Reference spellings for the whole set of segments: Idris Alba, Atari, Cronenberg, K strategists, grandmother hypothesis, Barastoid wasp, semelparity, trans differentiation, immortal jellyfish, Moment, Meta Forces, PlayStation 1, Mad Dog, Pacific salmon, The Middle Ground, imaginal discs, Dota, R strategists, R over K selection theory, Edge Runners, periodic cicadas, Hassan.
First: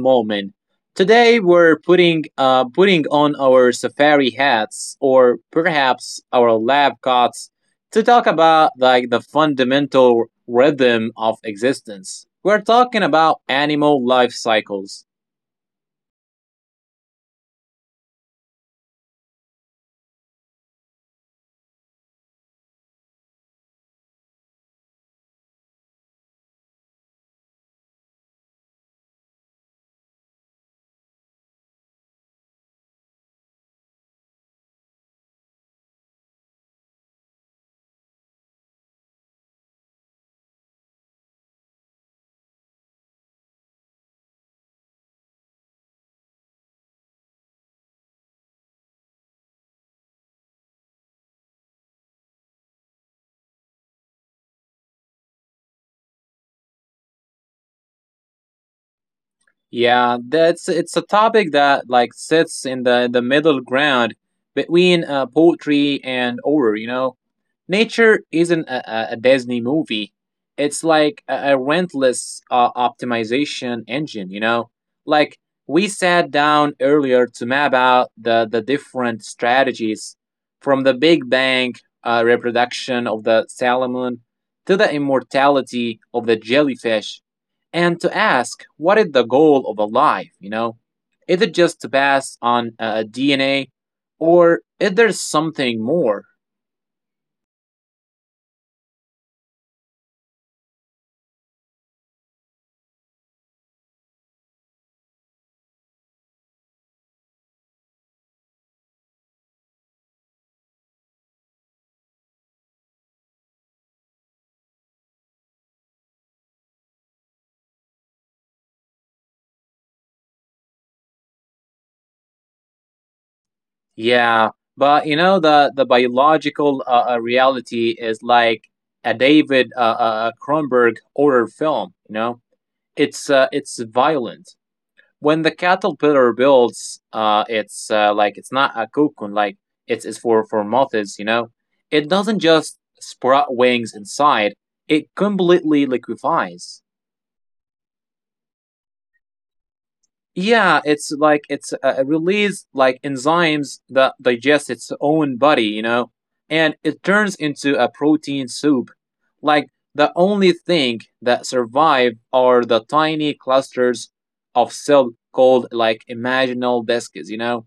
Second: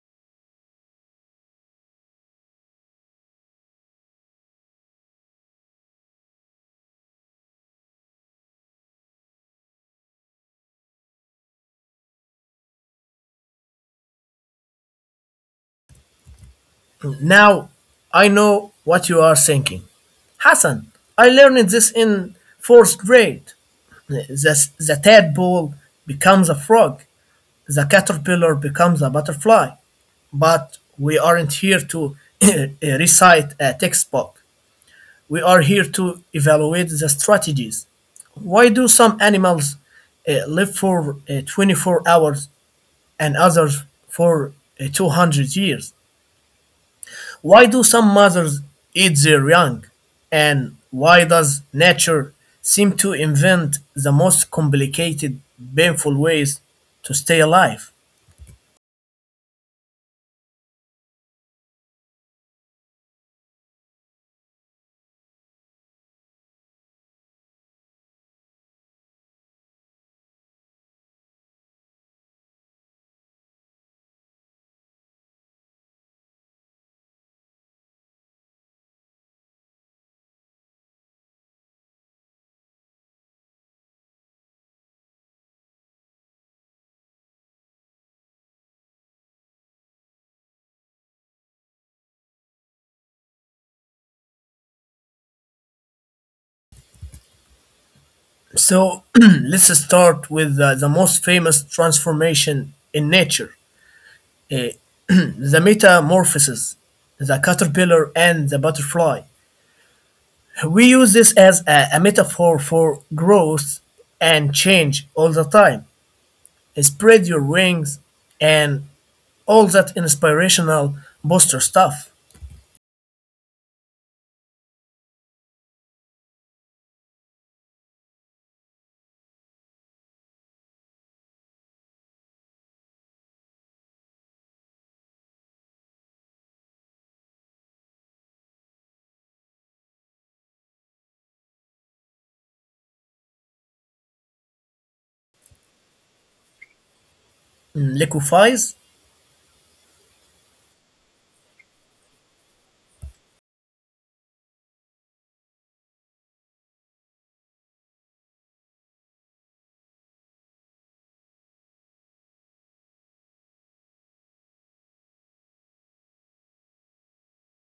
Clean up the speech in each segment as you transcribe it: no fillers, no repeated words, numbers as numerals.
Momin. Today we're putting on our safari hats, or perhaps our lab coats, to talk about like the fundamental rhythm of existence. We're talking about animal life cycles. Now, I know what you are thinking. Hassan, I learned this in fourth grade. The tadpole becomes a frog, the caterpillar becomes a butterfly. But we aren't here to recite a textbook. We are here to evaluate the strategies. Why do some animals live for 24 hours and others for 200 years? Why do some mothers eat their young? And why does nature seem to invent the most complicated, painful ways to stay alive? Yeah, that's it's a topic that like sits in the middle ground between poetry and horror, you know. Nature isn't a Disney movie. It's like a relentless optimization engine, you know? Like, we sat down earlier to map out the different strategies, from the Big Bang reproduction of the salmon to the immortality of the jellyfish, and to ask what is the goal of a life, you know? Is it just to pass on DNA, or is there something more? So let's start with the most famous transformation in nature, uh, the metamorphosis, the caterpillar, and the butterfly. We use this as a metaphor for growth and change all the time. Spread your wings, and all that inspirational booster stuff. Yeah, but you know the biological reality is like a David Cronenberg horror film. You know, it's violent. When the caterpillar builds, it's like it's not a cocoon. Like it's for moths. You know, it doesn't just sprout wings inside. It completely liquefies. Liquefies. Yeah, it release like enzymes that digest its own body, you know, and it turns into a protein soup. Like the only thing that survive are the tiny clusters of cell called like imaginal discs, you know.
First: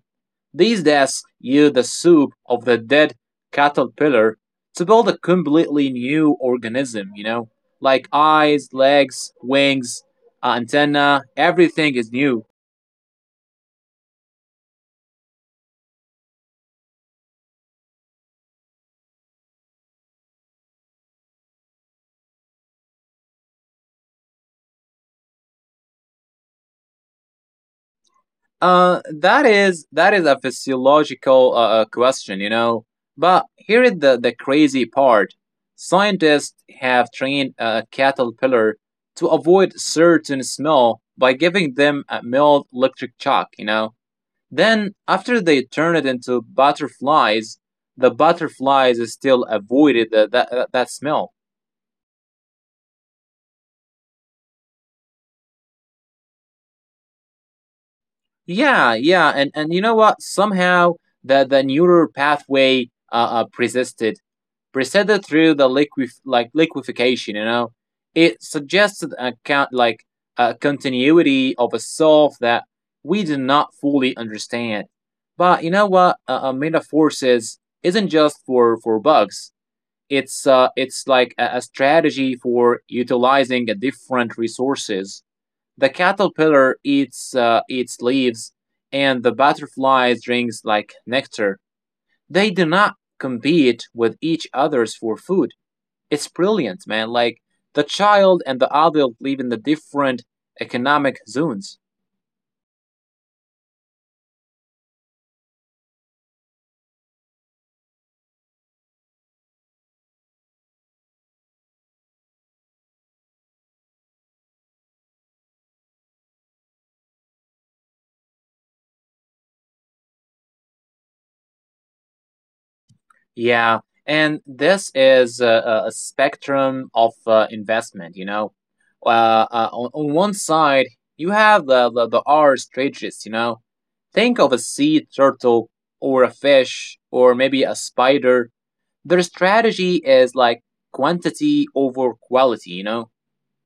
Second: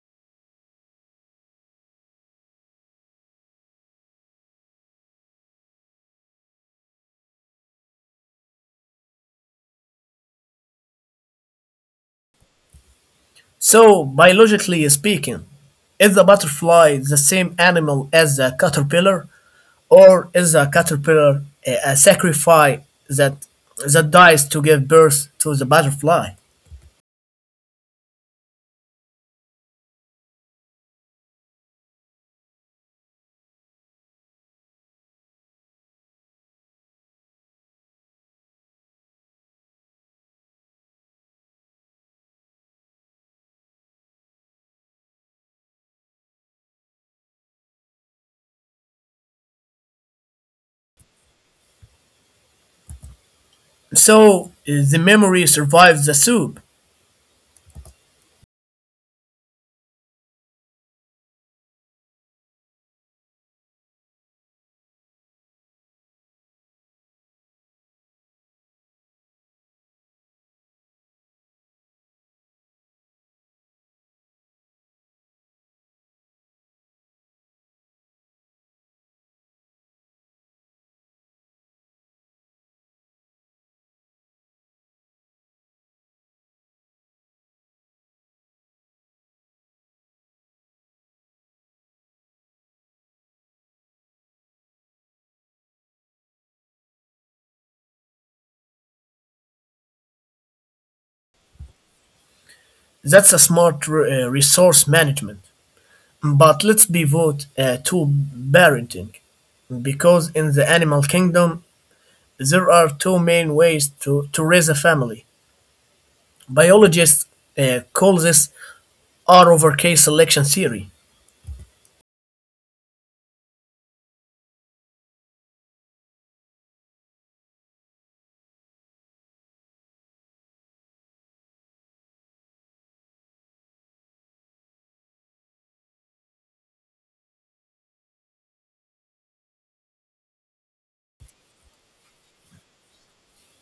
These discs use the soup of the dead caterpillar to build a completely new organism, you know, like eyes, legs, wings, antenna, everything is new. So, biologically speaking, is the butterfly the same animal as the caterpillar, or is the caterpillar a sacrifice that dies to give birth to the butterfly? That is a physiological question, you know. But here is the crazy part. Scientists have trained a caterpillar to avoid certain smell by giving them a mild electric shock, you know. Then after they turn it into butterflies, the butterflies still avoided that smell. So the memory survives the soup. Yeah, yeah, and you know what? Somehow the neural pathway persisted presented through the liquefaction. You know, it suggested a count like a continuity of a self that we do not fully understand. But you know what? Meta Forces isn't just for bugs. It's like a strategy for utilizing different resources. The caterpillar eats leaves, and the butterfly drinks like nectar. They do not compete with each others for food. It's brilliant, man. Like the child and the adult live in the different economic zones. That's a smart resource management. But let's pivot to parenting, because in the animal kingdom, there are two main ways to raise a family. Biologists call this R over K selection theory. Yeah, and this is a spectrum of investment. You know, uh, on one side you have the R strategists. You know, think of a sea turtle, or a fish, or maybe a spider. Their strategy is like quantity over quality, you know.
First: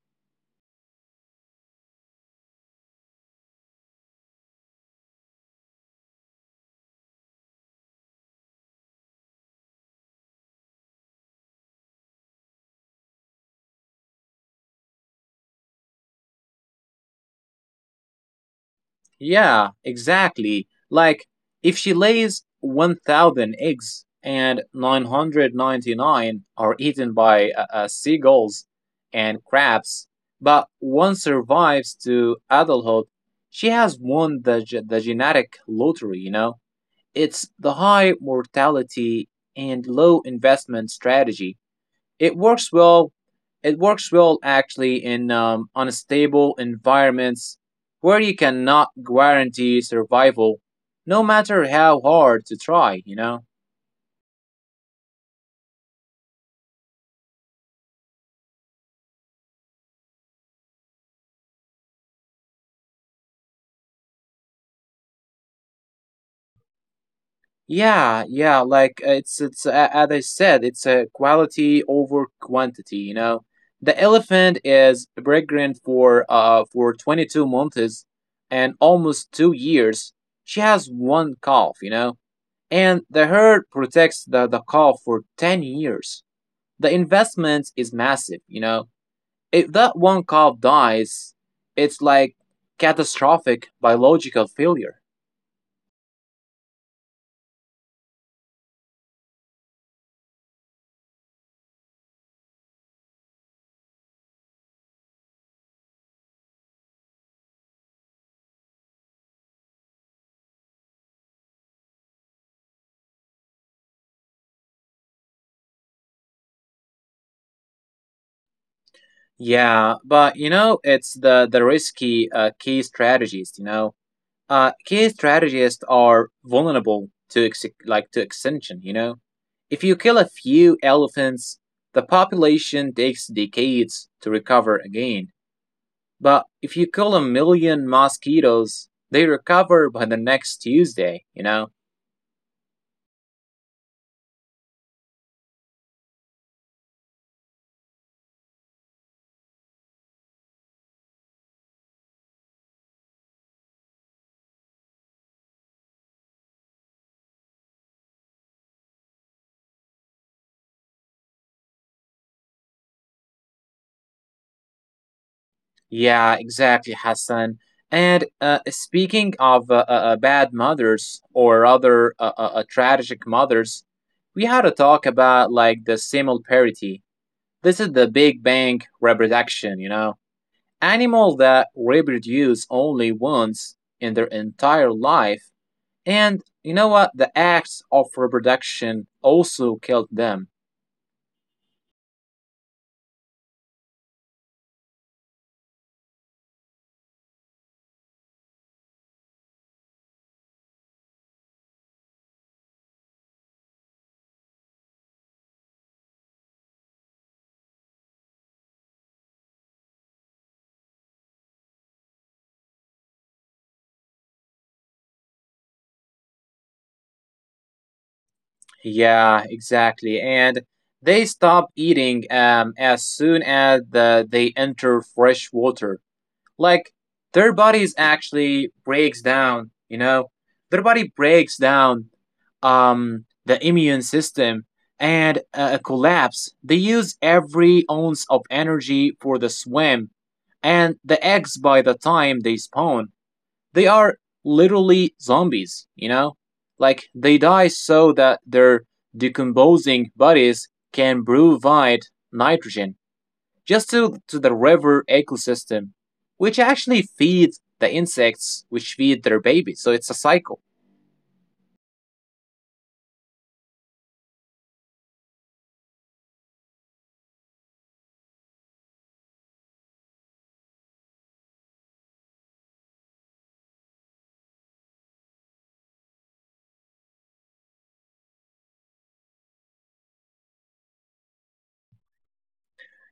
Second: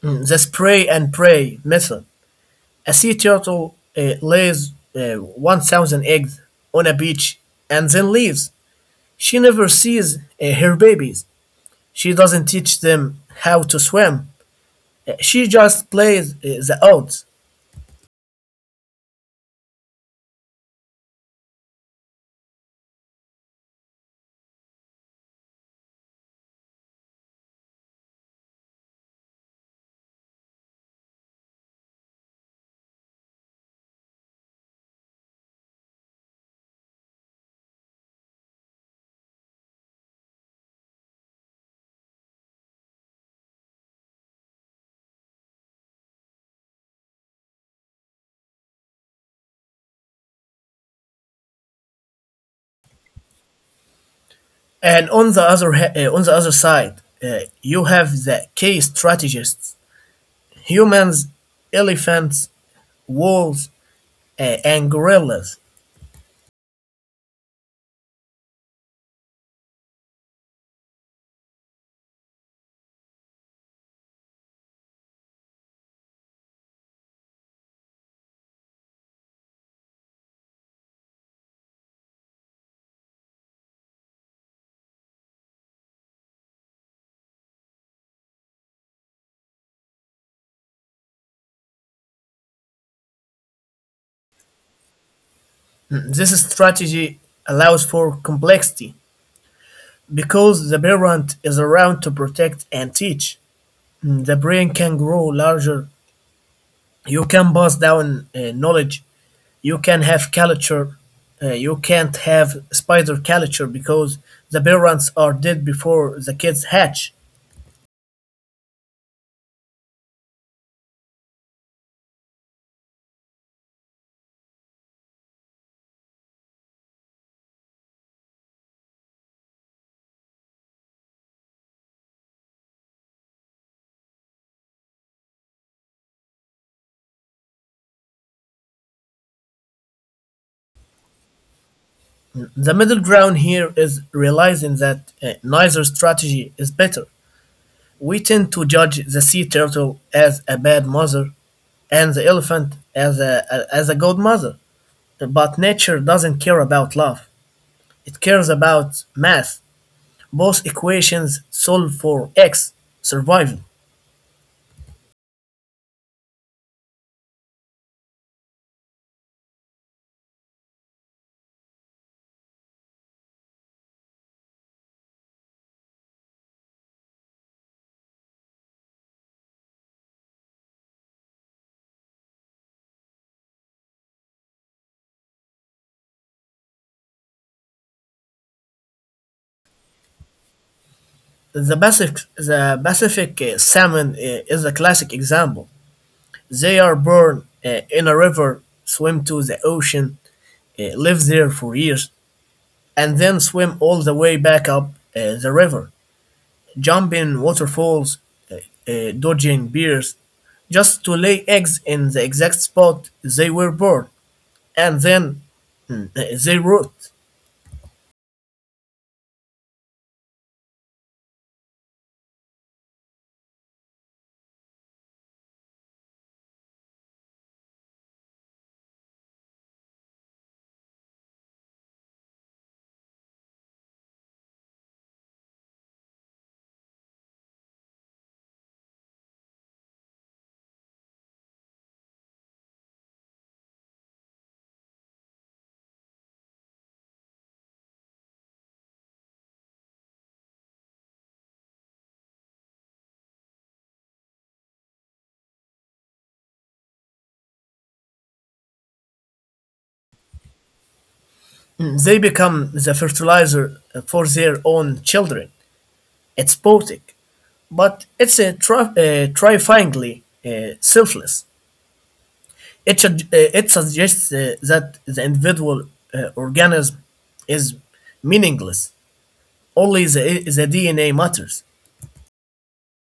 The spray and pray method. A sea turtle lays 1,000 eggs on a beach and then leaves. She never sees her babies. She doesn't teach them how to swim. She just plays the odds. Yeah, exactly. Like, if she lays 1,000 eggs and 999 are eaten by seagulls and crabs, but one survives to adulthood, she has won the genetic lottery, you know? It's the high mortality and low investment strategy. It works well. It works well actually in unstable environments where you cannot guarantee survival, no matter how hard to try, you know. And on the on the other side, you have the key strategists: humans, elephants, wolves, uh, and gorillas. Yeah, yeah. Like it's as I said, it's a quality over quantity, you know. The elephant is pregnant for 22 months, and almost 2 years. She has one calf, you know, and the herd protects the calf for 10 years. The investment is massive, you know. If that one calf dies, it's like catastrophic biological failure. This strategy allows for complexity because the parent is around to protect and teach. The brain can grow larger. You can pass down knowledge. You can have culture. You can't have spider culture because the parents are dead before the kids hatch. Yeah, but you know, it's the risky key strategists. You know, key strategists are vulnerable to extinction. You know, if you kill a few elephants, the population takes decades to recover again. But if you kill a million mosquitoes, they recover by the next Tuesday, you know. The middle ground here is realizing that neither strategy is better. We tend to judge the sea turtle as a bad mother and the elephant as a good mother. But nature doesn't care about love, it cares about math. Both equations solve for x, survival. Yeah, exactly, Hassan. And speaking of bad mothers, or other tragic mothers, we had to talk about like the simul parity. This is the Big Bang reproduction, you know, animal that reproduce only once in their entire life. And you know what? The acts of reproduction also killed them. The Pacific salmon is a classic example. They are born in a river, swim to the ocean, live there for years, and then swim all the way back up the river, jumping waterfalls, uh, dodging bears, just to lay eggs in the exact spot they were born, and then they root. Yeah, exactly. And they stop eating as soon as they enter fresh water. Like their bodies actually breaks down, you know? Their body breaks down, the immune system, and collapse. They use every ounce of energy for the swim, and the eggs. By the time they spawn, they are literally zombies, you know? Like they die so that their decomposing bodies can provide nitrogen just to the river ecosystem, which actually feeds the insects which feed their babies. So it's a cycle. They become the fertilizer for their own children. It's poetic, but it's a terrifyingly selfless. It suggests that the individual organism is meaningless. Only the DNA matters.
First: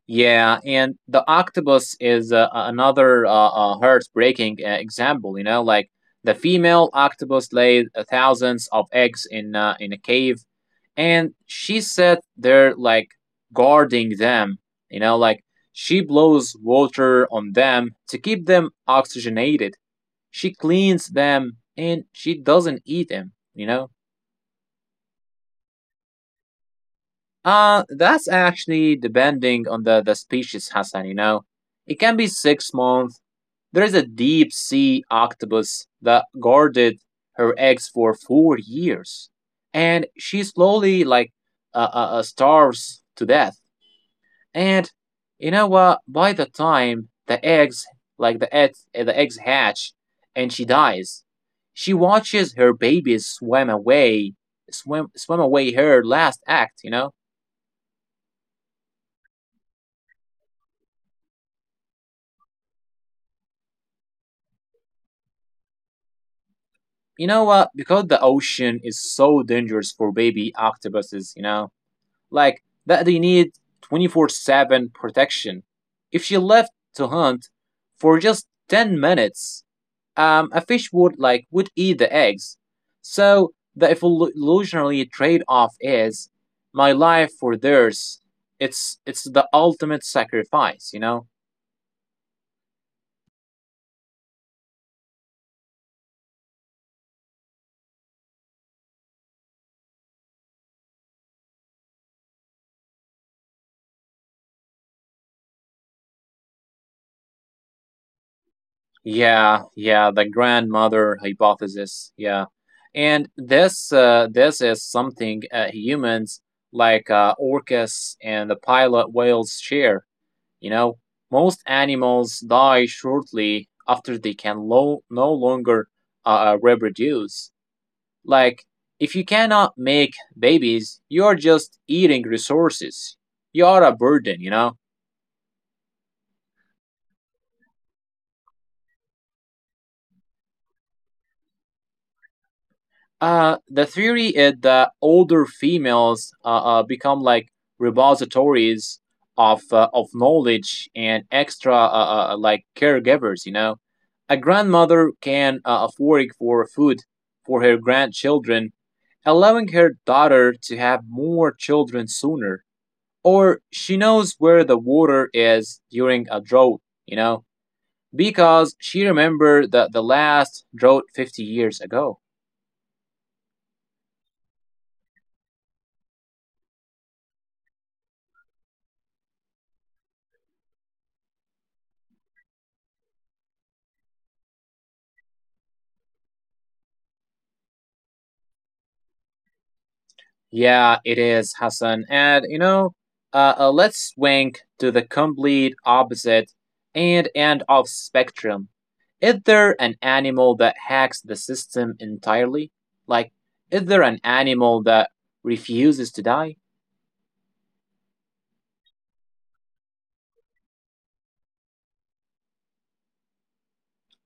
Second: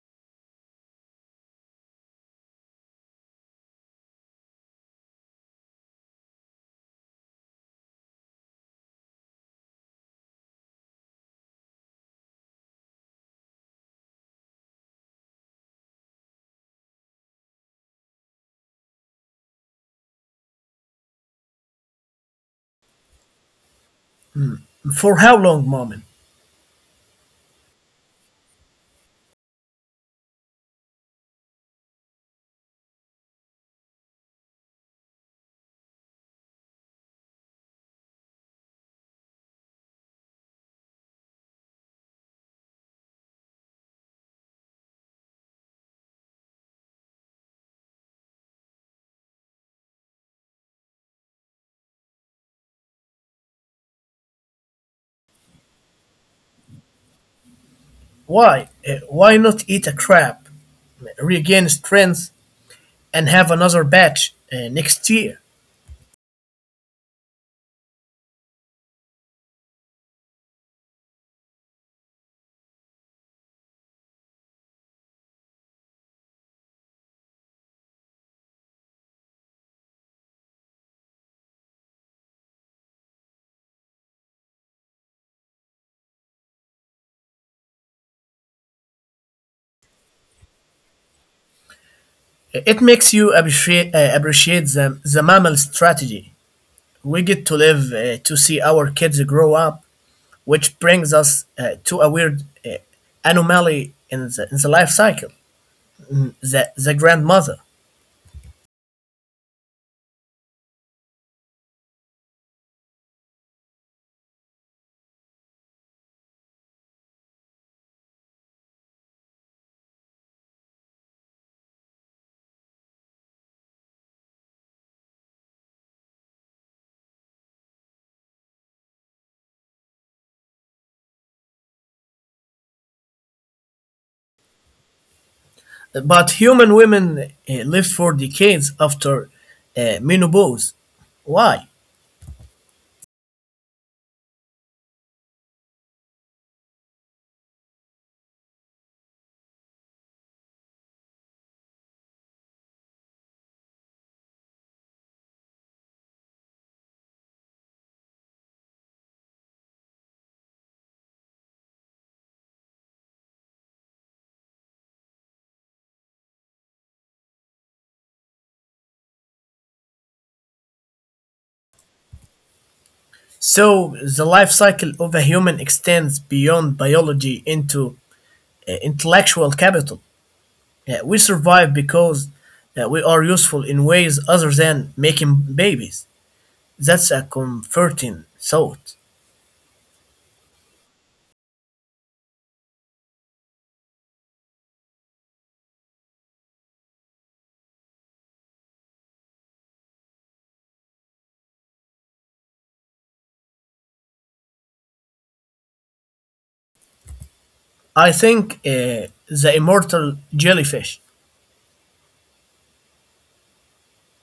Yeah, and the octopus is another heartbreaking example. You know, like the female octopus lays thousands of eggs in a cave, and she said they're like guarding them, you know. Like she blows water on them to keep them oxygenated, she cleans them, and she doesn't eat them, you know. For how long, Mom? That's actually depending on the species, Hassan, you know. It can be 6 months. There is a deep sea octopus that guarded her eggs for 4 years, and she slowly like starves to death. And you know what? By the time the eggs, like the eggs hatch, and she dies, she watches her babies swim away, swim away her last act, you know. Why? Why not eat a crab, regain strength, and have another batch next year? You know what? Because the ocean is so dangerous for baby octopuses, you know. Like that they need 24/7 protection. If she left to hunt for just 10 minutes, a fish would would eat the eggs. So the evolutionary trade-off is my life for theirs. It's the ultimate sacrifice, you know. It makes you appreciate the mammal strategy. We get to live to see our kids grow up, which brings us to a weird anomaly in the life cycle, the grandmother. Yeah, yeah, the grandmother hypothesis. Yeah, and this is something humans like orcas and the pilot whales share. You know, most animals die shortly after they can no longer uh, reproduce. Like, if you cannot make babies, you're just eating resources. You're a burden, you know? But human women lived for decades after menopause. Why? The theory is that older females become like repositories of knowledge and extra like caregivers, you know? A grandmother can work for food for her grandchildren, allowing her daughter to have more children sooner. Or she knows where the water is during a drought, you know, because she remembered the last drought 50 years ago. So the life cycle of a human extends beyond biology into intellectual capital. We survive because we are useful in ways other than making babies. That's a comforting thought. Yeah, it is, Hassan. And you know, let's swing to the complete opposite and end of spectrum. Is there an animal that hacks the system entirely? Like, is there an animal that refuses to die? I think the immortal jellyfish,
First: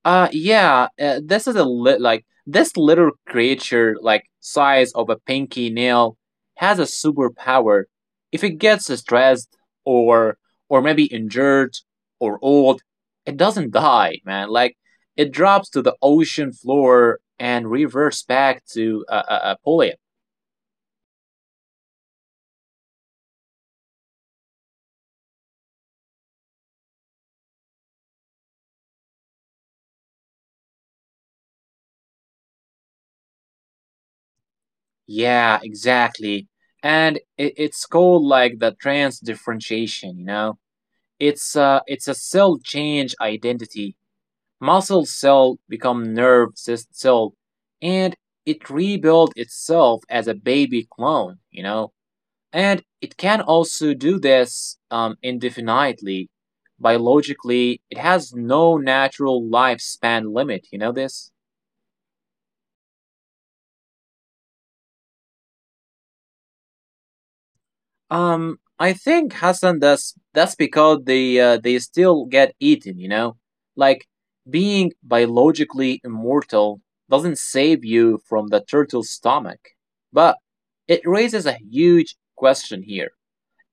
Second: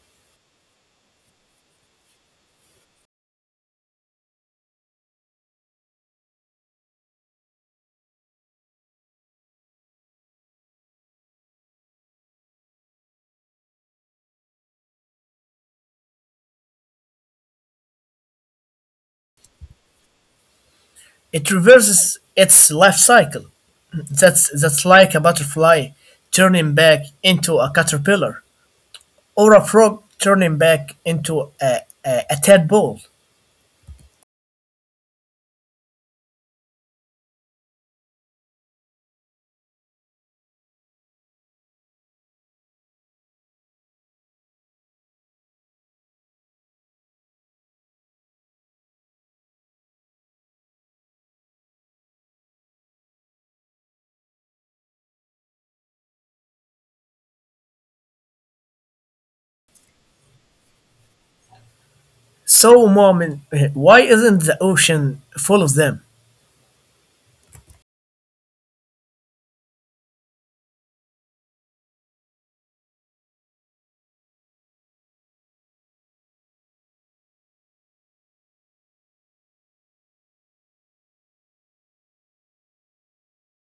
Yeah, this is a lit like this little creature, like size of a pinky nail, has a superpower. If it gets stressed, or or maybe injured, or old, it doesn't die, man. Like it drops to the ocean floor and reverts back to a polyp. it reverses its life cycle. That's like a butterfly turning back into a caterpillar, or a frog turning back into a tadpole. Yeah, exactly. And it's called like the trans differentiation, you know. It's a cell change identity. Muscle cell become nerve cell, and it rebuild itself as a baby clone, you know? And it can also do this indefinitely. Biologically, it has no natural lifespan limit, you know this? So, mom, why isn't the ocean full of them? I think, Hassan, that's because they still get eaten, you know. Like being biologically immortal doesn't save you from the turtle's stomach, but it raises a huge question here.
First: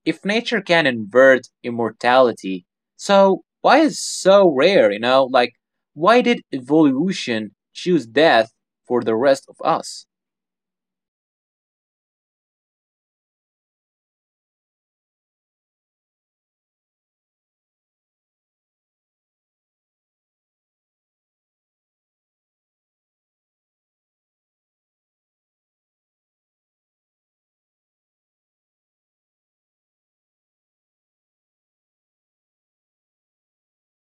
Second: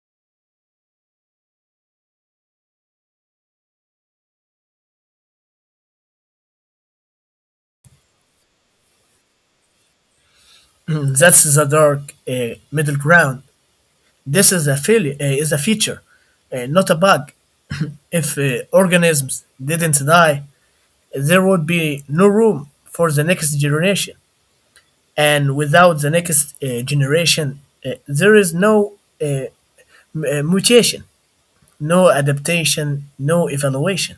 If nature can invert immortality, so why is so rare? You know, like why did evolution choose death for the rest of us? That's the dark middle ground. This is a failure, is a feature, not a bug. If organisms didn't die, there would be no room for the next generation. And without the next generation, there is no uh, mutation, no adaptation, no evaluation.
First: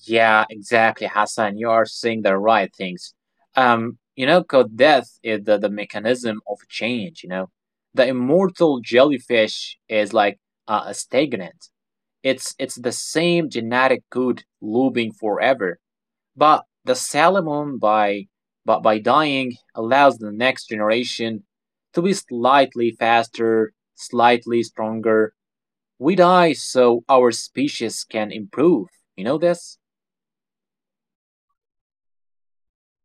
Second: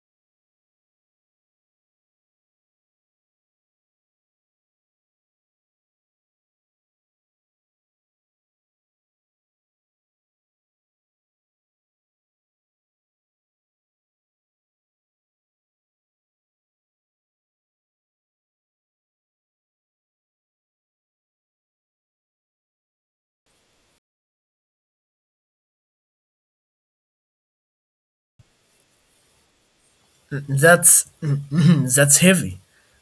Yeah, exactly, Hassan. You are saying the right things. You know, code death is the mechanism of change, you know. The immortal jellyfish is like a stagnant. It's the same genetic code looping forever. But the salmon by but by dying allows the next generation to be slightly faster, slightly stronger. We die so our species can improve, you know this? That's that's heavy,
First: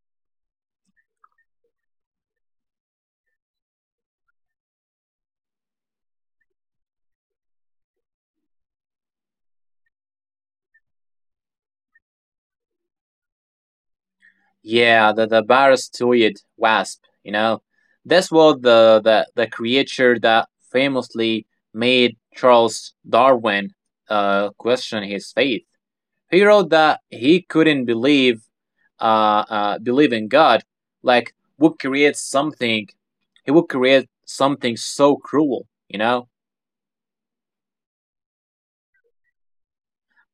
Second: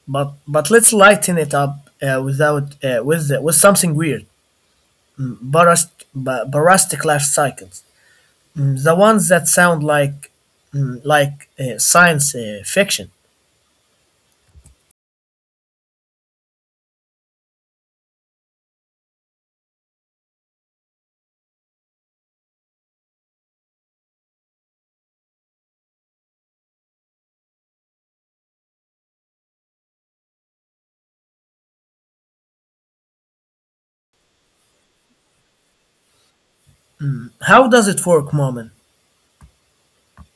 but let's lighten it up without with with something weird. Mm, Barast, barastic life cycles, the ones that sound like like science fiction. Yeah, the Barastoid wasp. You know, this was the creature that famously made Charles Darwin question his faith. He wrote that he couldn't believe in God, like would create something. He would create something so cruel, you know. How does it work, Moment?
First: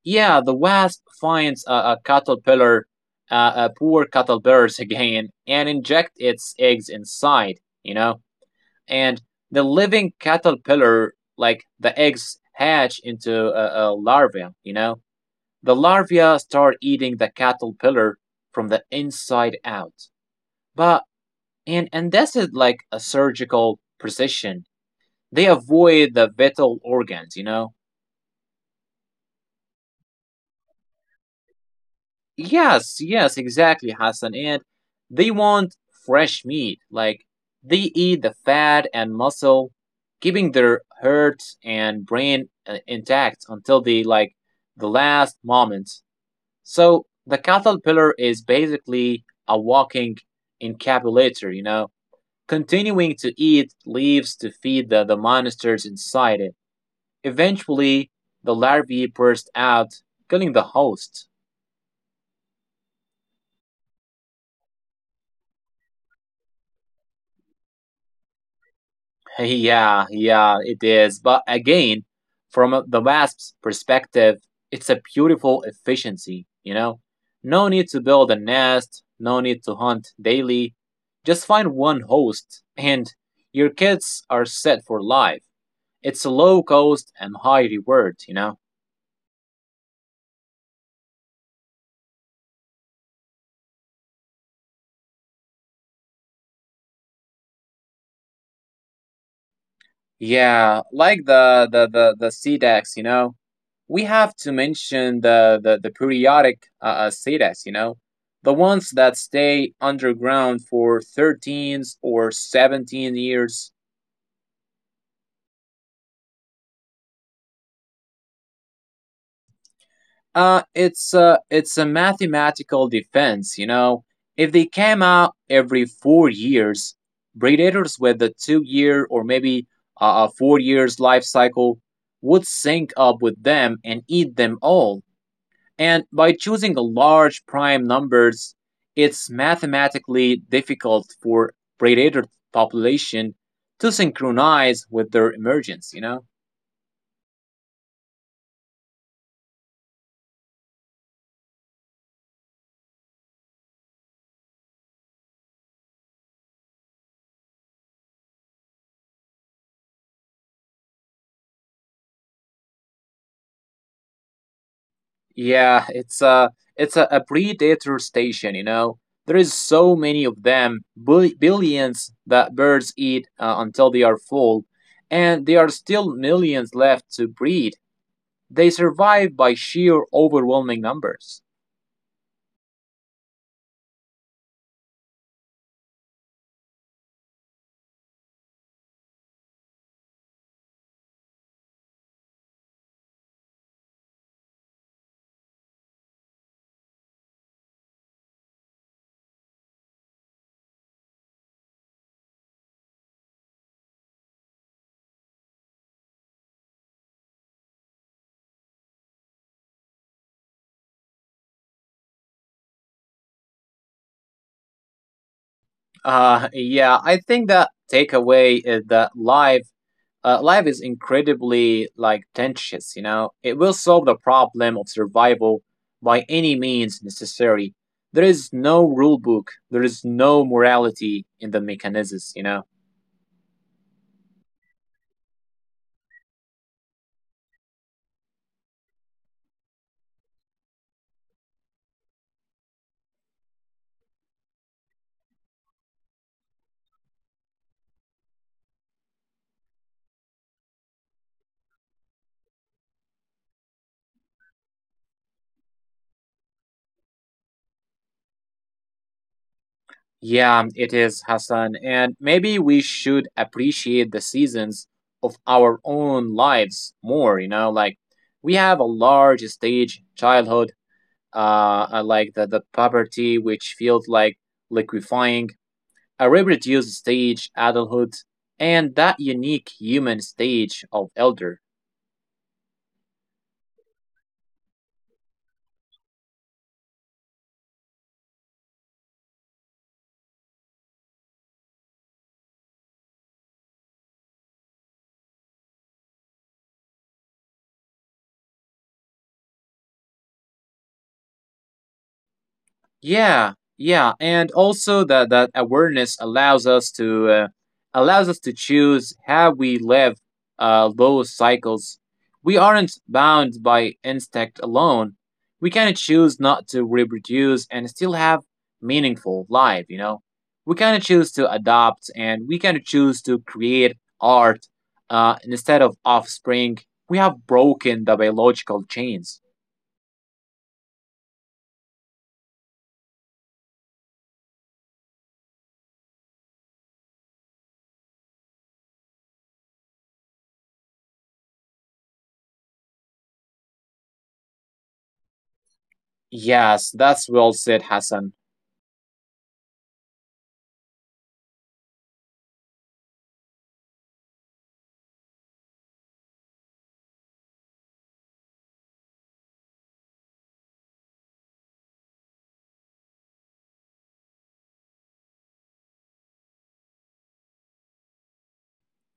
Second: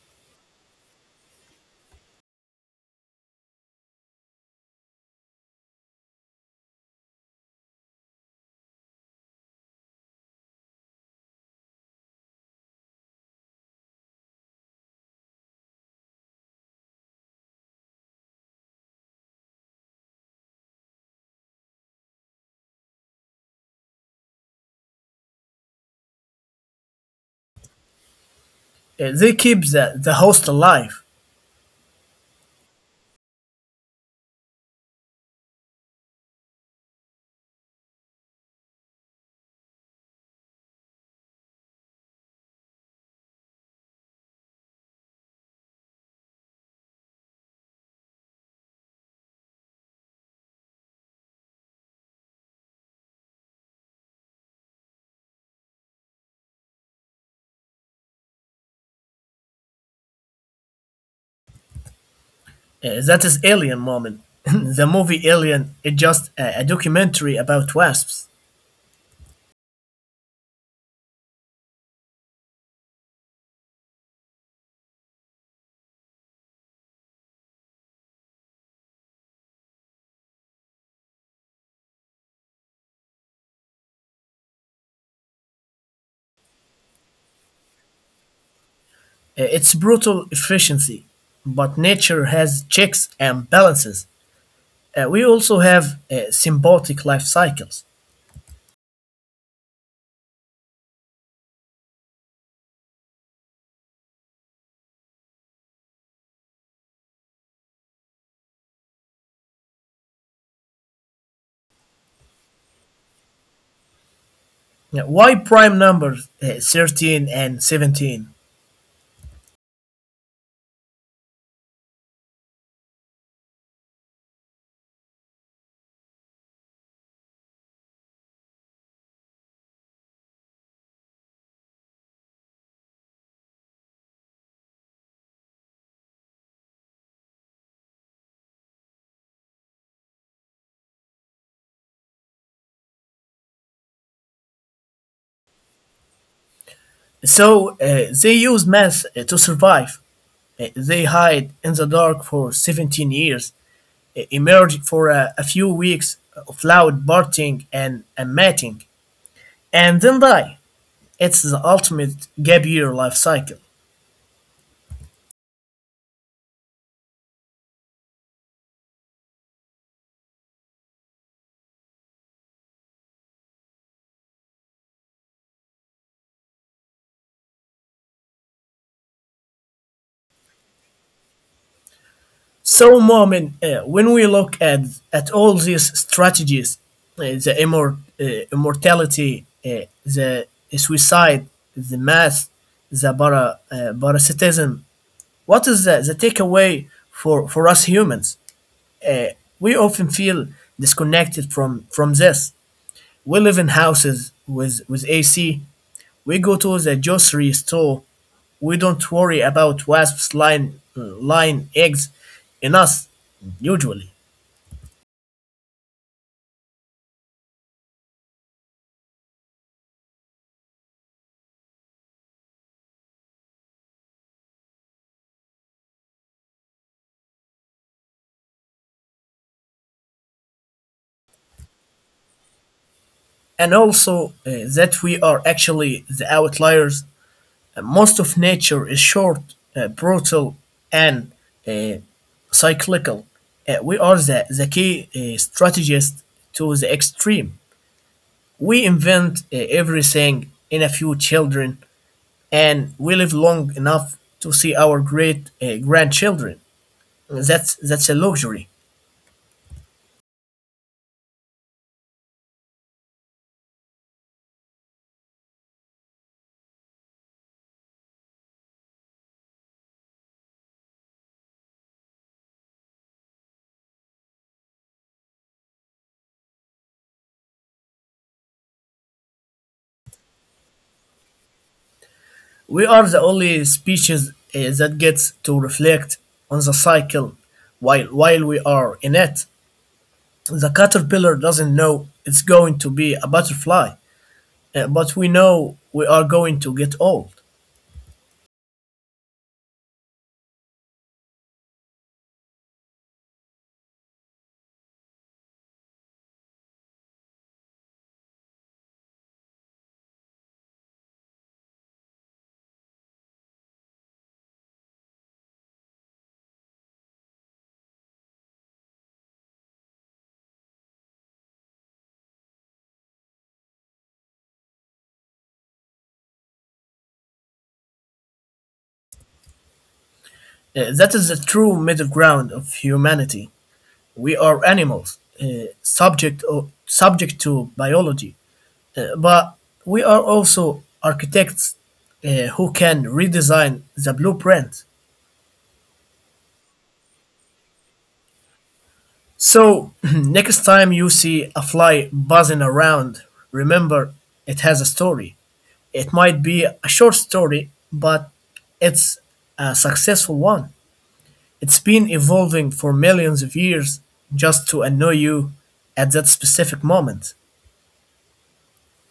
Yeah, the wasp finds a caterpillar, a poor caterpillar again, and inject its eggs inside, you know. And the living caterpillar, like hatch into a larva, you know. The larvae start eating the caterpillar from the inside out. But and this is like a surgical precision. They avoid the vital organs, you know. They keep the host alive. Yes, yes, exactly, Hassan. And they want fresh meat. Like they eat the fat and muscle, keeping their heart and brain intact until the last moment. So the caterpillar is basically a walking encapsulator, you know, continuing to eat leaves to feed the monsters inside it. Eventually, the larvae burst out, killing the host. That is Alien, Moment. The movie Alien is just a documentary about wasps. Yeah, yeah, it is. But again, the Wasp's perspective, it's a beautiful efficiency, you know? No need to build a nest, no need to hunt daily. Just find one host, and your kids are set for life. It's low cost and high reward, you know? It's brutal efficiency, but nature has checks and balances. We also have symbiotic life cycles. Yeah, like the sea decks, you know? We have to mention the periodic cetas, you know, the ones that stay underground for 13 or 17 years. Now, why prime numbers 13 and 17? It's a mathematical defense, you know. If they came out every 4 years, predators with a two-year, or maybe a 4 years life cycle, would sync up with them and eat them all. And by choosing large prime numbers, it's mathematically difficult for predator population to synchronize with their emergence, you know? So they use math to survive. They hide in the dark for 17 years, emerge for a few weeks of loud barting and mating, and then die. It's the ultimate gap year life cycle. Yeah, it's a predator station, you know. There is so many of them, billions, that birds eat until they are full, and there are still millions left to breed. They survive by sheer overwhelming numbers. So, Mohammed, when we look at all these strategies, immortality, the suicide, the mass, parasitism, what is the takeaway for us humans? Uh, we often feel disconnected from this. We live in houses with AC, we go to the grocery store, we don't worry about wasps lying eggs in us usually. Yeah, I think the takeaway is that life is incredibly like tenacious, you know. It will solve the problem of survival by any means necessary. There is no rule book. There is no morality in the mechanisms, you know. And also that we are actually the outliers. Most of nature is short, brutal, and uh, cyclical. We are the key strategist to the extreme. We invent everything in a few children, and we live long enough to see our great grandchildren. That's a luxury. Yeah, it is, Hassan, and maybe we should appreciate the seasons of our own lives more, you know. Like we have a large stage childhood, I like the puberty, which feels like liquefying, a reproduced stage adulthood, and that unique human stage of elder. We are the only species eh, that gets to reflect on the cycle while we are in it. The caterpillar doesn't know it's going to be a butterfly, eh, but we know we are going to get old. Yeah, yeah, and also that that awareness allows us to choose how we live those cycles. We aren't bound by instinct alone. We kind of choose not to reproduce and still have meaningful life, you know. We kind of choose to adopt, and we kind of choose to create art instead of offspring. We have broken the biological chains. Eh, that is the true middle ground of humanity. We are animals, eh, subject to biology, eh, but we are also architects eh, who can redesign the blueprint. Yes, that's well said, Hassan. So, next time you see a fly buzzing around, remember it has a story. It might be a short story, but it's a successful one. It's been evolving for millions of years just to annoy you at that specific moment.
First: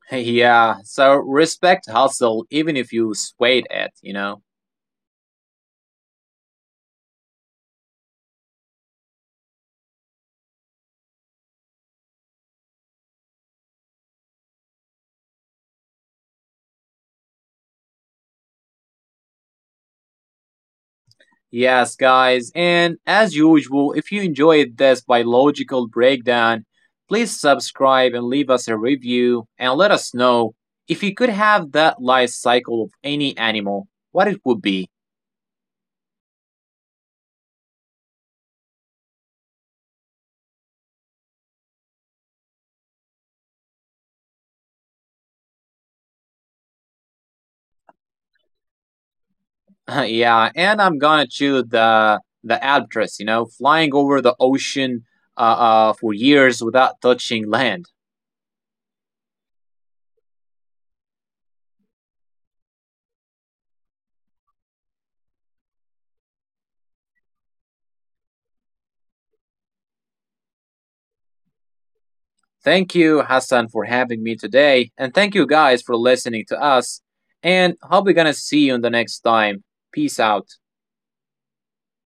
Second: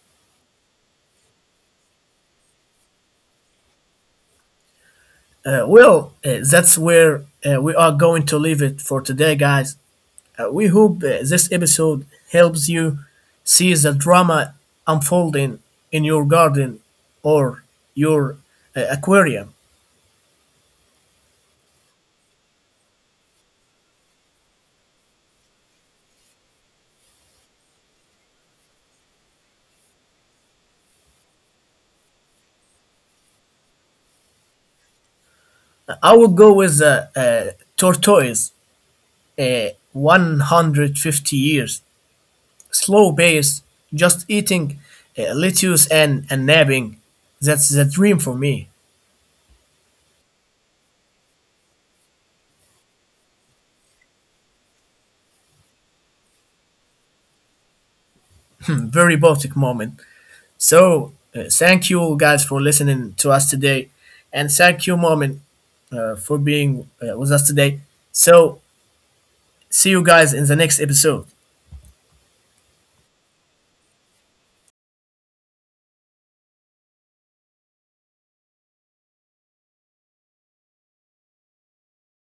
Yeah, so respect hustle even if you sweat it, you know? Well, that's where we are going to leave it for today, guys. We hope this episode helps you see the drama unfolding in your garden or your aquarium. Yes, guys, and as usual, if you enjoyed this biological breakdown, please subscribe and leave us a review, and let us know if you could have that life cycle of any animal, what it would be. I will go with the tortoise, 150 years, slow pace, just eating lettuce and napping. That's the dream for me. Yeah, and I'm gonna choose the albatross. You know, flying over the ocean for years without touching land. Very Baltic moment. So, thank you guys for listening to us today. And thank you, Moment, for being with us today. So, see you guys in the next episode. Thank you, Hassan, for having me today, and thank you guys for listening to us. And hope we're gonna see you in the next time. Peace out.